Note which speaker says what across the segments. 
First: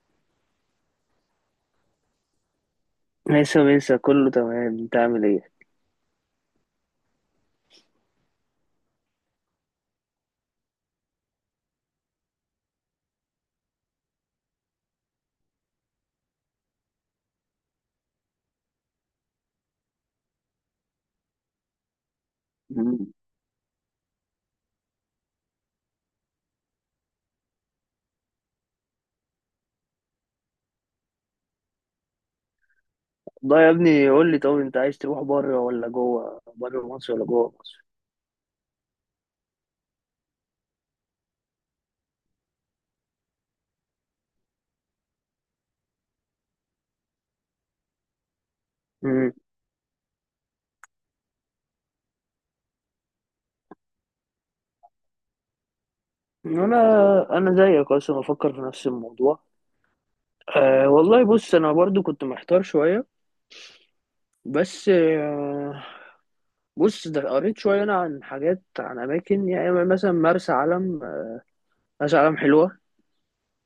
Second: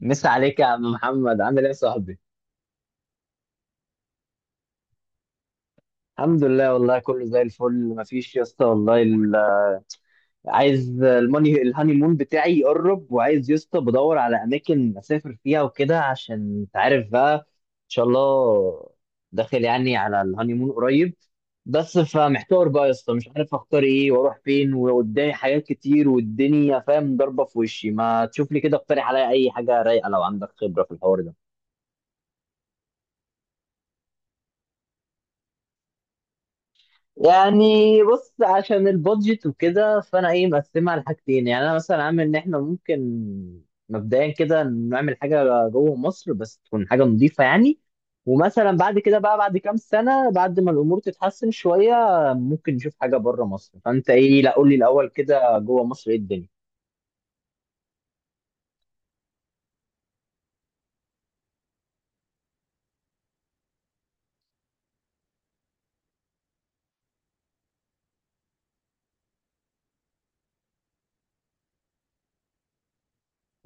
Speaker 1: مسا عليك يا عم محمد، عامل ايه يا صاحبي؟
Speaker 2: ماشي ماشي كله تمام، انت عامل ايه؟
Speaker 1: الحمد لله والله، كله زي الفل، مفيش يا اسطى. عايز الماني، الهاني مون بتاعي يقرب، وعايز يا اسطى بدور على اماكن اسافر فيها وكده، عشان انت عارف بقى ان شاء الله داخل يعني على الهاني مون قريب. بس فمحتار بقى يا اسطى،
Speaker 2: مم.
Speaker 1: مش عارف اختار ايه واروح فين، وقدامي حاجات كتير والدنيا فاهم ضربه في وشي. ما تشوف لي كده، اقترح عليا اي حاجه رايقه لو عندك خبره في الحوار ده.
Speaker 2: ده يا ابني قول لي، طب انت عايز تروح بره ولا جوه، بره مصر ولا جوه
Speaker 1: يعني
Speaker 2: مصر؟
Speaker 1: بص، عشان البادجت وكده فانا ايه مقسمها على حاجتين. يعني انا مثلا عامل ان احنا ممكن مبدئيا كده نعمل حاجه جوه مصر، بس تكون حاجه نظيفه يعني. ومثلا بعد كده
Speaker 2: مم.
Speaker 1: بقى، بعد كام سنه بعد ما الامور تتحسن شويه، ممكن نشوف حاجه بره مصر. فانت ايه؟ لا قول لي الاول كده، جوه مصر ايه الدنيا؟
Speaker 2: انا انا زيك اصلا بفكر في نفس الموضوع. أه والله بص، انا برضو كنت محتار شويه، بس أه بص، ده قريت شويه انا عن حاجات، عن اماكن، يعني مثلا مرسى علم. مرسى علم حلوه،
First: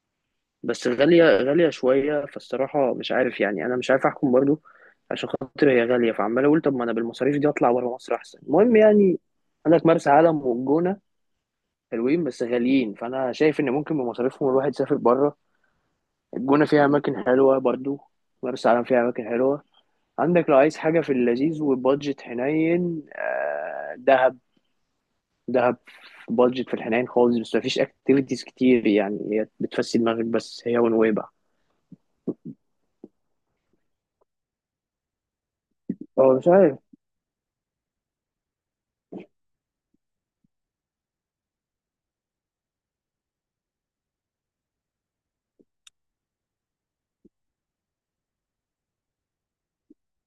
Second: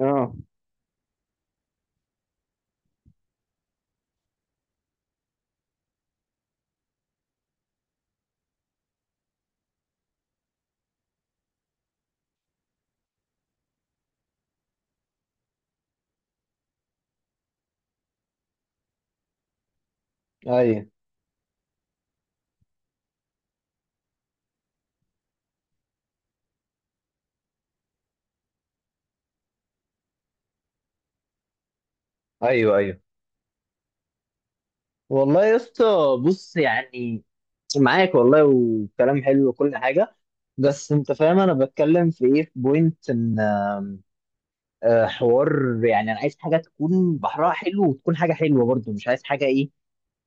Speaker 1: اه،
Speaker 2: بس غالية غالية شوية، فالصراحة مش عارف، يعني أنا مش عارف أحكم برضو، عشان خاطر هي غالية فعمال أقول طب ما أنا بالمصاريف دي أطلع بره مصر أحسن، المهم يعني. عندك مرسى علم والجونة، حلوين بس غاليين، فأنا شايف إن ممكن بمصاريفهم الواحد يسافر بره. الجونة فيها أماكن حلوة برضو، مرسى علم فيها أماكن حلوة. عندك لو عايز
Speaker 1: ايوه
Speaker 2: حاجة في اللذيذ وبادجت حنين، دهب. دهب بادجت في الحنين خالص، بس مفيش اكتيفيتيز كتير، يعني هي بتفسي دماغك بس، هي ونويبع.
Speaker 1: ايوه، ايوه والله يا اسطى.
Speaker 2: اه مش
Speaker 1: بص يعني، معاك والله، وكلام حلو وكل حاجه. بس انت فاهم انا بتكلم في ايه، في بوينت ان حوار يعني انا عايز حاجه تكون بحرها حلو، وتكون حاجه حلوه برضو، مش عايز حاجه ايه،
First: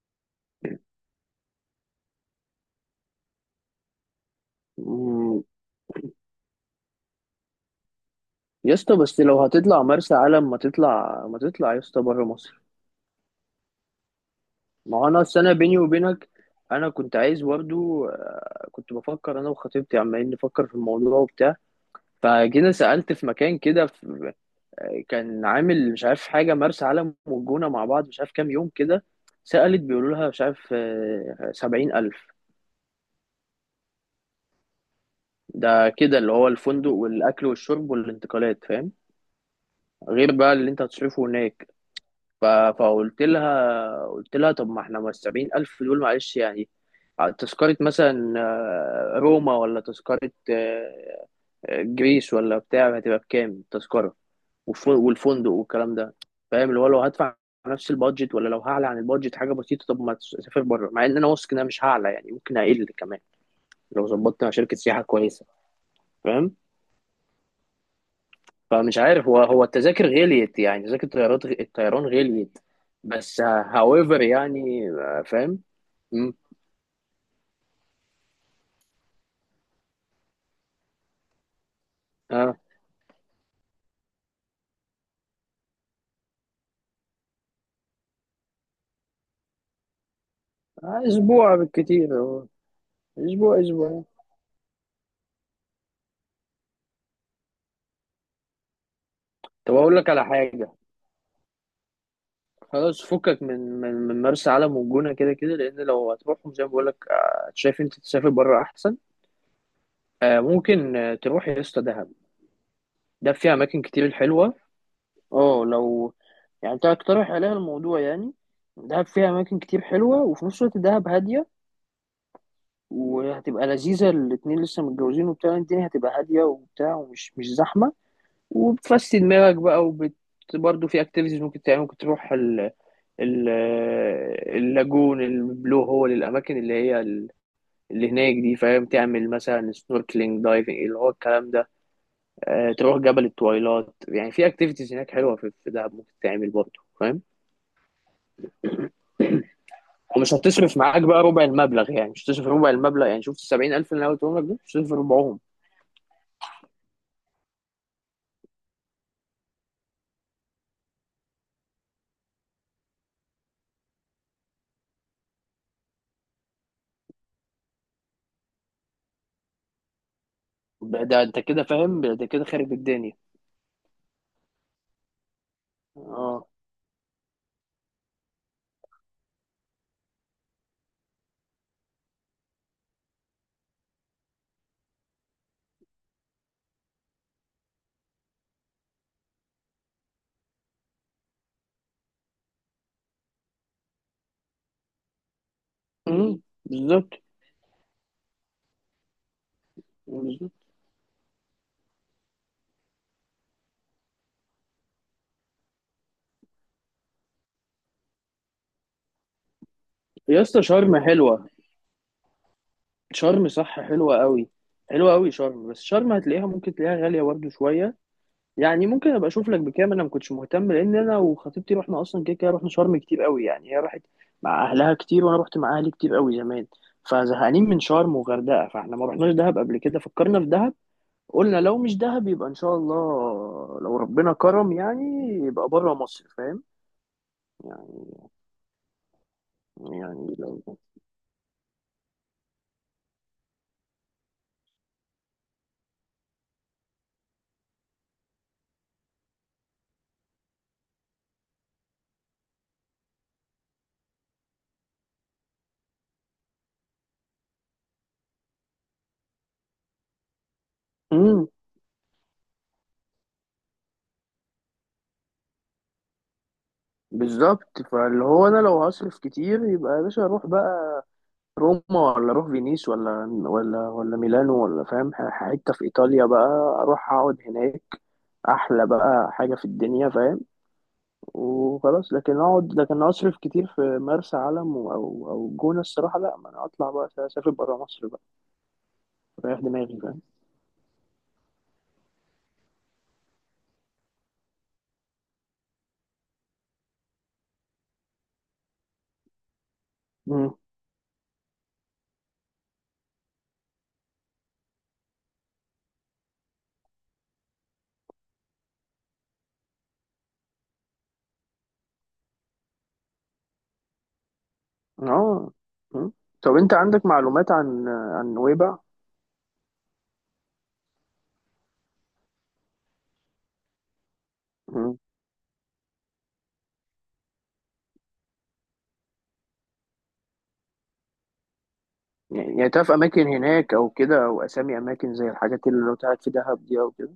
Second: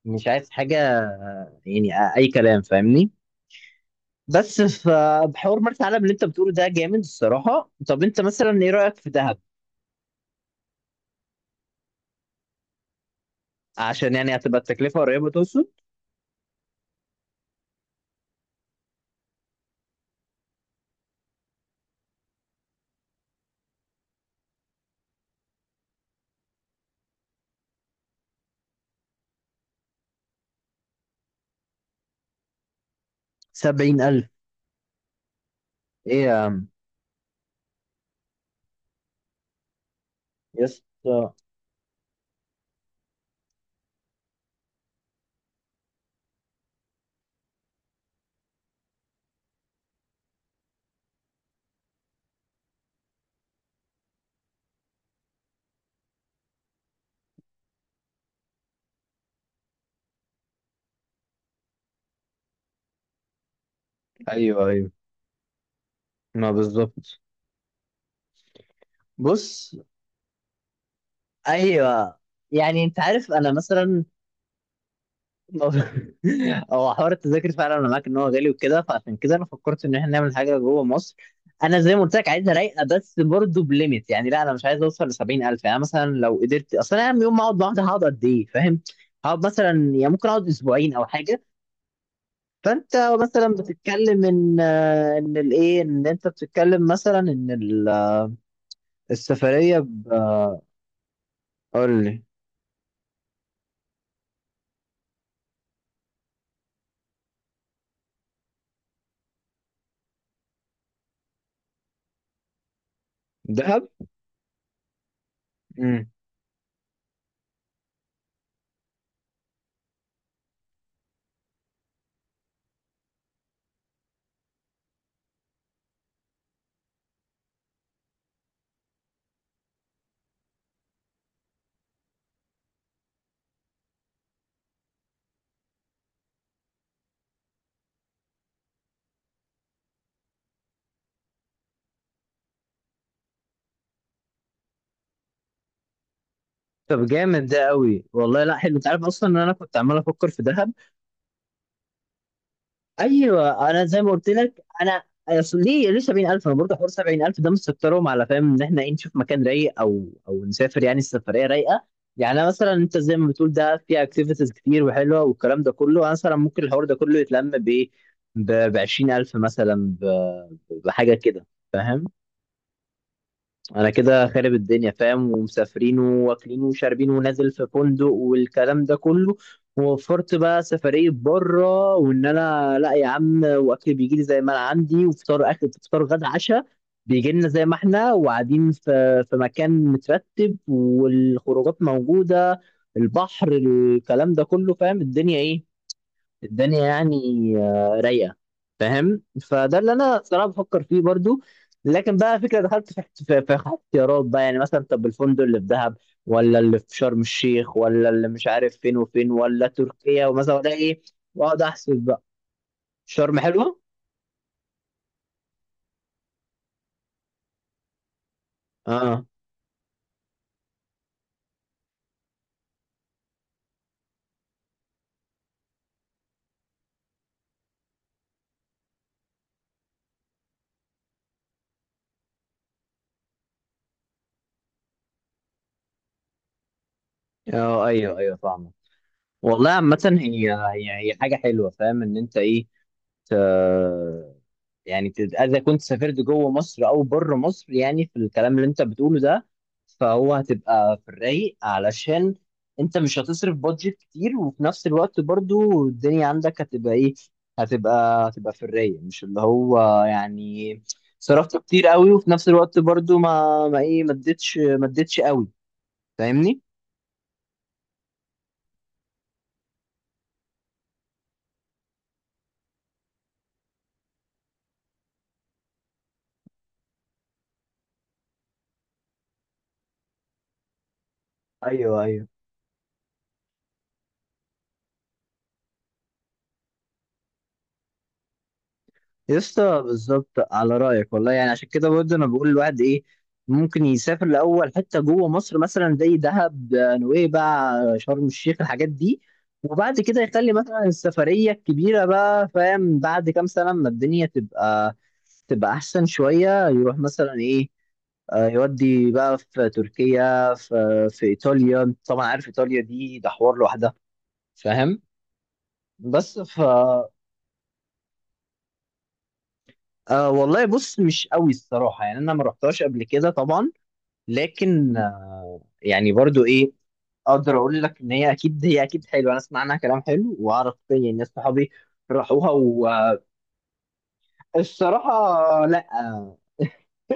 Speaker 1: مش عايز حاجه يعني اي كلام، فاهمني. بس
Speaker 2: عارف
Speaker 1: فبحوار مرسى علم اللي انت بتقوله ده جامد الصراحه. طب انت مثلا ايه
Speaker 2: يا
Speaker 1: رايك
Speaker 2: اسطى،
Speaker 1: في
Speaker 2: بس
Speaker 1: دهب؟
Speaker 2: لو هتطلع مرسى علم ما تطلع، يا اسطى بره مصر.
Speaker 1: عشان يعني هتبقى
Speaker 2: ما
Speaker 1: التكلفه
Speaker 2: هو انا
Speaker 1: قريبه،
Speaker 2: أصل، انا
Speaker 1: توصل
Speaker 2: بيني وبينك، انا كنت عايز برضه، كنت بفكر انا وخطيبتي عمالين نفكر في الموضوع وبتاع، فجينا سألت في مكان كده في- كان عامل مش عارف حاجه مرسى علم والجونه مع بعض مش عارف كام يوم كده. سألت بيقولوا لها مش عارف، 70,000.
Speaker 1: 70,000.
Speaker 2: ده كده
Speaker 1: ايه
Speaker 2: اللي
Speaker 1: يا
Speaker 2: هو
Speaker 1: عم،
Speaker 2: الفندق والأكل والشرب والانتقالات، فاهم؟ غير بقى
Speaker 1: يا
Speaker 2: اللي انت هتصرفه
Speaker 1: اسطى.
Speaker 2: هناك. ف- فقلت لها، قلت لها طب ما احنا، ما ال70,000 دول معلش يعني تذكرة مثلا، روما، ولا تذكرة جريس، ولا بتاع، هتبقى بكام التذكرة والفندق والكلام ده، فاهم؟ اللي هو لو هدفع نفس البادجت، ولا لو هعلى عن البادجت حاجة بسيطة طب ما تسافر بره، مع ان انا واثق ان انا مش هعلى يعني، ممكن اقل كمان لو ظبطت مع
Speaker 1: ايوه
Speaker 2: شركة
Speaker 1: ايوه،
Speaker 2: سياحة كويسة،
Speaker 1: ما
Speaker 2: فاهم؟
Speaker 1: بالظبط.
Speaker 2: فمش عارف، هو هو
Speaker 1: بص،
Speaker 2: التذاكر غليت، يعني تذاكر الطيارات، الطيران
Speaker 1: ايوه،
Speaker 2: غليت.
Speaker 1: يعني انت عارف
Speaker 2: بس
Speaker 1: انا مثلا،
Speaker 2: هاويفر يعني، فاهم. مم.
Speaker 1: هو حوار التذاكر فعلا انا معاك ان هو غالي وكده، فعشان كده انا فكرت ان احنا نعمل حاجه جوه مصر. انا زي ما قلت لك عايزها
Speaker 2: اه،
Speaker 1: رايقه، بس برضه بليميت. يعني لا، انا مش عايز اوصل ل 70,000. يعني مثلا لو قدرت اصل، انا يوم ما اقعد لوحدي هقعد قد ايه، فاهم؟ هقعد مثلا يعني ممكن اقعد اسبوعين او حاجه.
Speaker 2: اسبوع بالكتير أهو.
Speaker 1: فانت مثلا
Speaker 2: اسبوع.
Speaker 1: بتتكلم ان ان الايه، ان انت بتتكلم مثلا ان
Speaker 2: طب
Speaker 1: السفريه
Speaker 2: اقول لك على حاجه،
Speaker 1: قول لي.
Speaker 2: خلاص فكك من مرسى علم والجونه، كده كده لان لو هتروحهم زي ما بقول لك، شايف انت تسافر بره احسن. آه ممكن، تروح يا اسطى دهب، ده فيها اماكن
Speaker 1: دهب.
Speaker 2: كتير حلوه. اه لو يعني انت هتقترح عليها الموضوع يعني. دهب فيها اماكن كتير حلوه، وفي نفس الوقت دهب هاديه، وهتبقى لذيذه، الاتنين لسه متجوزين وبتاع، الدنيا هتبقى هاديه وبتاع، ومش مش زحمه، وبتفسي دماغك بقى، برضه في اكتيفيتيز ممكن تعمل، ممكن تروح ال... اللاجون، البلو هول، الاماكن اللي هي اللي هناك دي، فاهم؟ تعمل مثلا سنوركلينج، دايفنج، اللي هو الكلام ده. تروح جبل التويلات، يعني في اكتيفيتيز هناك حلوه في في دهب ممكن تعمل برضه،
Speaker 1: طب
Speaker 2: فاهم؟
Speaker 1: جامد ده قوي والله، لا حلو. انت عارف اصلا ان انا كنت عمال افكر
Speaker 2: ومش
Speaker 1: في دهب.
Speaker 2: هتصرف معاك بقى ربع المبلغ، يعني مش هتصرف ربع المبلغ، يعني شفت
Speaker 1: ايوه،
Speaker 2: السبعين
Speaker 1: انا
Speaker 2: ألف
Speaker 1: زي
Speaker 2: اللي
Speaker 1: ما
Speaker 2: أنا
Speaker 1: قلت
Speaker 2: قلتهم لك دول؟
Speaker 1: لك
Speaker 2: مش هتصرف
Speaker 1: انا
Speaker 2: ربعهم.
Speaker 1: أصل، ليه 70,000. انا برضه حوار 70,000 ده مستكترهم، على فاهم ان احنا ايه، نشوف مكان رايق او نسافر، يعني السفريه رايقه. يعني أنا مثلا انت زي ما بتقول ده فيها اكتيفيتيز كتير وحلوه والكلام ده كله، انا مثلا ممكن الحوار ده كله يتلم بايه، ب 20,000 مثلا، ب-
Speaker 2: ده
Speaker 1: بحاجه
Speaker 2: ده أنت
Speaker 1: كده،
Speaker 2: كده فاهم،
Speaker 1: فاهم؟
Speaker 2: ده كده خارب الدنيا.
Speaker 1: انا كده خارب الدنيا فاهم، ومسافرين
Speaker 2: اه.
Speaker 1: واكلين وشاربين ونازل في فندق والكلام ده كله، ووفرت بقى سفرية بره. وان انا لا يا عم، واكل بيجي لي زي ما انا عندي، وفطار، اكل فطار غدا عشاء بيجي لنا زي ما احنا، وقاعدين في في مكان مترتب، والخروجات موجودة، البحر، الكلام ده كله، فاهم الدنيا ايه.
Speaker 2: أمم،
Speaker 1: الدنيا يعني
Speaker 2: بالظبط.
Speaker 1: رايقه، فاهم. فده اللي انا صراحه
Speaker 2: بالظبط
Speaker 1: بفكر فيه برضو. لكن بقى فكره دخلت في في اختيارات بقى. يعني مثلا طب الفندق اللي في دهب، ولا اللي في شرم الشيخ، ولا اللي مش عارف فين وفين، ولا تركيا
Speaker 2: يا
Speaker 1: ومثلا،
Speaker 2: اسطى،
Speaker 1: ولا
Speaker 2: شرم
Speaker 1: ايه؟
Speaker 2: حلوة.
Speaker 1: واقعد احسب بقى. شرم
Speaker 2: شرم صح
Speaker 1: حلوه.
Speaker 2: حلوة قوي، حلوة قوي شرم، بس شرم هتلاقيها، ممكن تلاقيها غالية برضه شوية، يعني ممكن
Speaker 1: اه،
Speaker 2: ابقى اشوف لك بكام، انا ما كنتش مهتم لان انا وخطيبتي رحنا اصلا كده كده، رحنا شرم كتير قوي، يعني هي راحت مع اهلها كتير وانا رحت مع اهلي كتير قوي زمان، فزهقانين من شرم وغردقة، فاحنا ما رحناش دهب قبل كده، فكرنا في دهب. قلنا لو مش دهب يبقى ان شاء الله، لو ربنا كرم يعني، يبقى بره مصر، فاهم
Speaker 1: اه، ايوه
Speaker 2: يعني؟
Speaker 1: ايوه فاهمه. والله عامه،
Speaker 2: يعني
Speaker 1: هي
Speaker 2: لو
Speaker 1: هي حاجه حلوه، فاهم ان انت ايه. ت- يعني اذا كنت سافرت جوه مصر او بره مصر، يعني في الكلام اللي انت بتقوله ده، فهو هتبقى في الرايق، علشان انت مش هتصرف بادجت كتير، وفي نفس الوقت برضو الدنيا عندك هتبقى ايه، هتبقى في الرايق، مش اللي هو يعني
Speaker 2: امم،
Speaker 1: صرفت كتير قوي، وفي نفس الوقت برضو ما ايه، ما اديتش ما اديتش قوي، فاهمني.
Speaker 2: بالظبط. فاللي هو انا لو هصرف كتير يبقى يا باشا اروح بقى روما، ولا اروح فينيس، ولا ولا ولا ميلانو، ولا فاهم، حته في ايطاليا بقى، اروح اقعد هناك، احلى بقى حاجه في الدنيا، فاهم؟
Speaker 1: ايوه
Speaker 2: وخلاص.
Speaker 1: ايوه،
Speaker 2: لكن اقعد، لكن اصرف كتير في مرسى علم او او الجونه، الصراحه لا، ما انا اطلع بقى اسافر بره مصر بقى، اريح
Speaker 1: يسطا
Speaker 2: دماغي، فاهم؟
Speaker 1: بالظبط على رأيك والله. يعني عشان كده برضه أنا بقول الواحد إيه، ممكن يسافر لأول حتة جوه مصر، مثلا زي دهب، نويبع، شرم الشيخ، الحاجات دي. وبعد كده
Speaker 2: مم.
Speaker 1: يخلي مثلا السفرية الكبيرة بقى، فاهم، بعد كام سنة ما الدنيا تبقى، تبقى أحسن شوية، يروح مثلا إيه، يودي بقى في تركيا، في في إيطاليا. طبعا عارف إيطاليا دي، ده حوار لوحدها، فاهم.
Speaker 2: اه. مم.
Speaker 1: بس
Speaker 2: طب
Speaker 1: ف
Speaker 2: انت عندك معلومات عن عن نويبع؟
Speaker 1: والله بص، مش قوي الصراحة، يعني أنا ما رحتهاش قبل كده طبعا. لكن
Speaker 2: مم.
Speaker 1: يعني برضو إيه، أقدر أقول لك إن هي أكيد، هي أكيد حلوة، أنا أسمع عنها كلام حلو، وأعرف يعني ناس صحابي راحوها.
Speaker 2: يعني يعني تعرف اماكن هناك او كده، او اسامي اماكن زي
Speaker 1: والصراحة
Speaker 2: الحاجات اللي
Speaker 1: لا،
Speaker 2: لو قاعد في دهب دي او كده؟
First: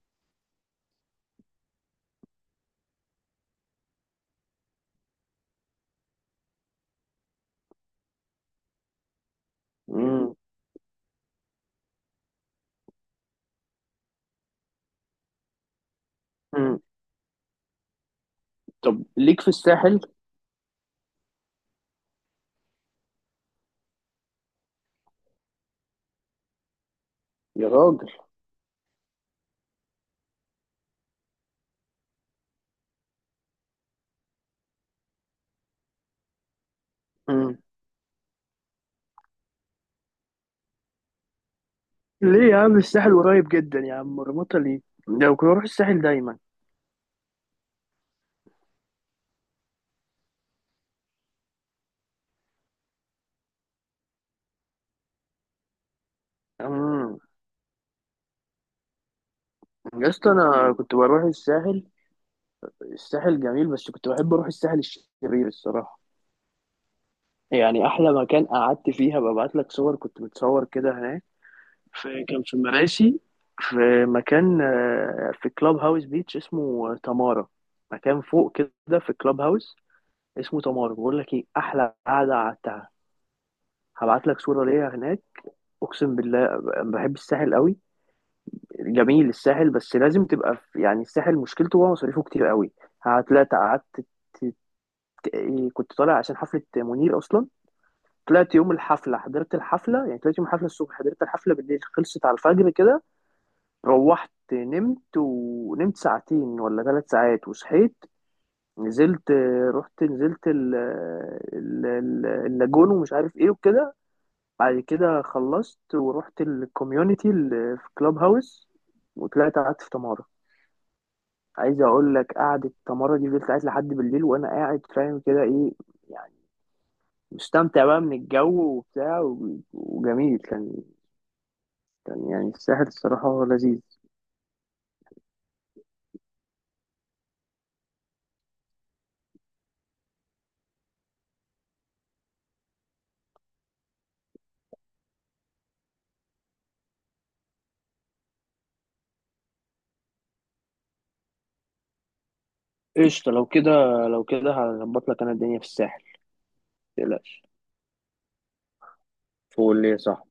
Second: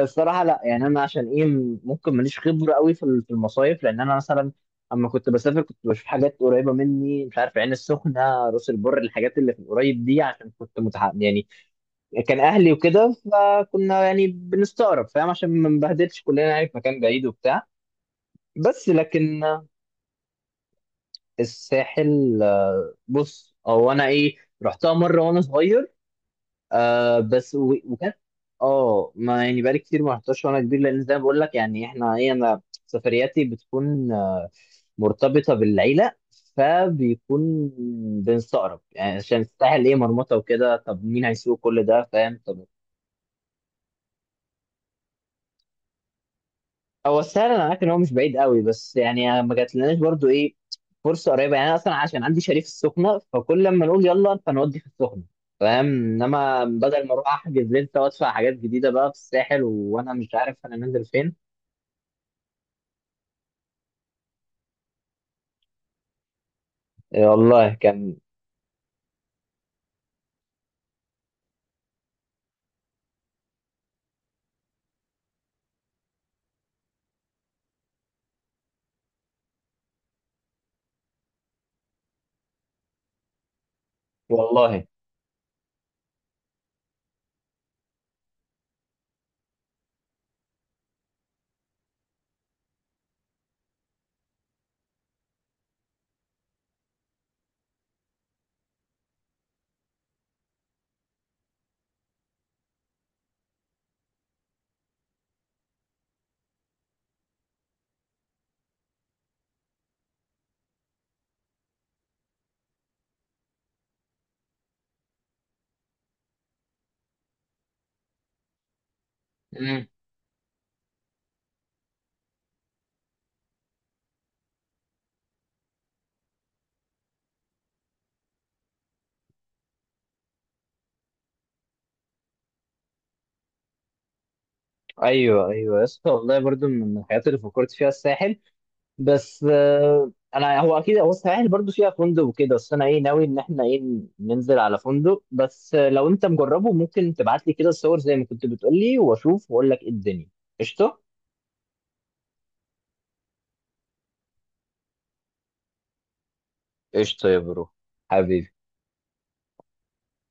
Speaker 1: الصراحة لا. يعني أنا عشان إيه، ممكن ماليش خبرة قوي في في المصايف، لأن أنا مثلا أما كنت بسافر، كنت بشوف حاجات قريبة مني، مش عارف عين السخنة، راس البر، الحاجات اللي في القريب دي،
Speaker 2: مم.
Speaker 1: عشان كنت متحمس يعني، كان اهلي وكده، فكنا يعني بنستقرب فاهم، عشان ما نبهدلش كلنا يعني في
Speaker 2: مم.
Speaker 1: مكان بعيد وبتاع. بس
Speaker 2: طب ليك
Speaker 1: لكن
Speaker 2: في الساحل؟
Speaker 1: الساحل، بص، او انا ايه، رحتها مره وانا صغير، آه بس
Speaker 2: يا راجل.
Speaker 1: وكانت، اه. ما يعني بقالي كتير ما رحتهاش وانا كبير، لان زي ما بقول لك يعني احنا ايه، انا سفرياتي بتكون مرتبطه بالعيله،
Speaker 2: مم.
Speaker 1: فبيكون بنستقرب يعني، عشان الساحل ايه، مرمطه وكده، طب مين هيسوق كل ده فاهم.
Speaker 2: ليه يا
Speaker 1: طب
Speaker 2: عم؟ الساحل قريب جدا يا عم، مرمطة ليه؟ لو كنت بروح الساحل دايما.
Speaker 1: هو سهل، انا عارف ان هو مش بعيد قوي، بس يعني ما جاتلناش برضو ايه فرصه قريبه. يعني انا اصلا عشان عندي شاليه في السخنه، فكل لما نقول يلا فنودي في السخنه، فاهم. انما بدل ما
Speaker 2: مم.
Speaker 1: اروح احجز لسه وادفع حاجات جديده بقى في الساحل،
Speaker 2: يا
Speaker 1: وانا مش
Speaker 2: اسطى
Speaker 1: عارف
Speaker 2: انا
Speaker 1: انا
Speaker 2: كنت
Speaker 1: نازل
Speaker 2: بروح
Speaker 1: فين.
Speaker 2: الساحل، الساحل جميل، بس كنت بحب اروح الساحل الشرير الصراحة،
Speaker 1: إيه والله،
Speaker 2: يعني احلى
Speaker 1: كان
Speaker 2: مكان قعدت فيها، ببعت لك صور كنت متصور كده هناك، في كان في مراسي، في مكان، في كلاب هاوس بيتش اسمه تمارا، مكان فوق كده، في كلاب هاوس اسمه تمارا، بقول لك ايه احلى قعدة قعدتها، هبعت لك صورة
Speaker 1: والله.
Speaker 2: ليا هناك، اقسم بالله. بحب الساحل قوي، جميل الساحل، بس لازم تبقى في، يعني الساحل مشكلته هو مصاريفه كتير قوي. هتلاقي قعدت ت- إيه، كنت طالع عشان حفلة منير اصلا، طلعت يوم الحفلة، حضرت الحفلة، يعني طلعت يوم الحفلة الصبح، حضرت الحفلة بالليل، خلصت على الفجر كده، روحت نمت، ونمت ساعتين ولا 3 ساعات وصحيت، نزلت، رحت نزلت ال- ال- ال- اللاجون ومش عارف ايه وكده، بعد كده خلصت ورحت الكوميونتي اللي في كلاب هاوس، وطلعت قعدت
Speaker 1: امم،
Speaker 2: في تمارا. عايز اقول لك، قعدة تمارا دي فضلت قاعد لحد بالليل وانا قاعد فاهم كده، ايه يعني، مستمتع بقى من الجو وبتاع، وجميل كان، كان يعني الساحل الصراحة هو لذيذ.
Speaker 1: ايوه ايوه يا اسطى والله، برضو من الحاجات اللي فكرت فيها الساحل. بس انا هو اكيد، هو السواحل برضو فيها فندق وكده، بس انا ايه ناوي ان احنا ايه، ننزل على فندق بس. لو انت مجربه، ممكن تبعت لي كده الصور زي ما كنت بتقول لي، واشوف واقول لك ايه الدنيا. قشطه،
Speaker 2: قشطة لو كده، لو كده هظبط لك انا الدنيا في الساحل،
Speaker 1: قشطه يا
Speaker 2: متقلقش،
Speaker 1: برو، حبيبي.
Speaker 2: فول ليه صح.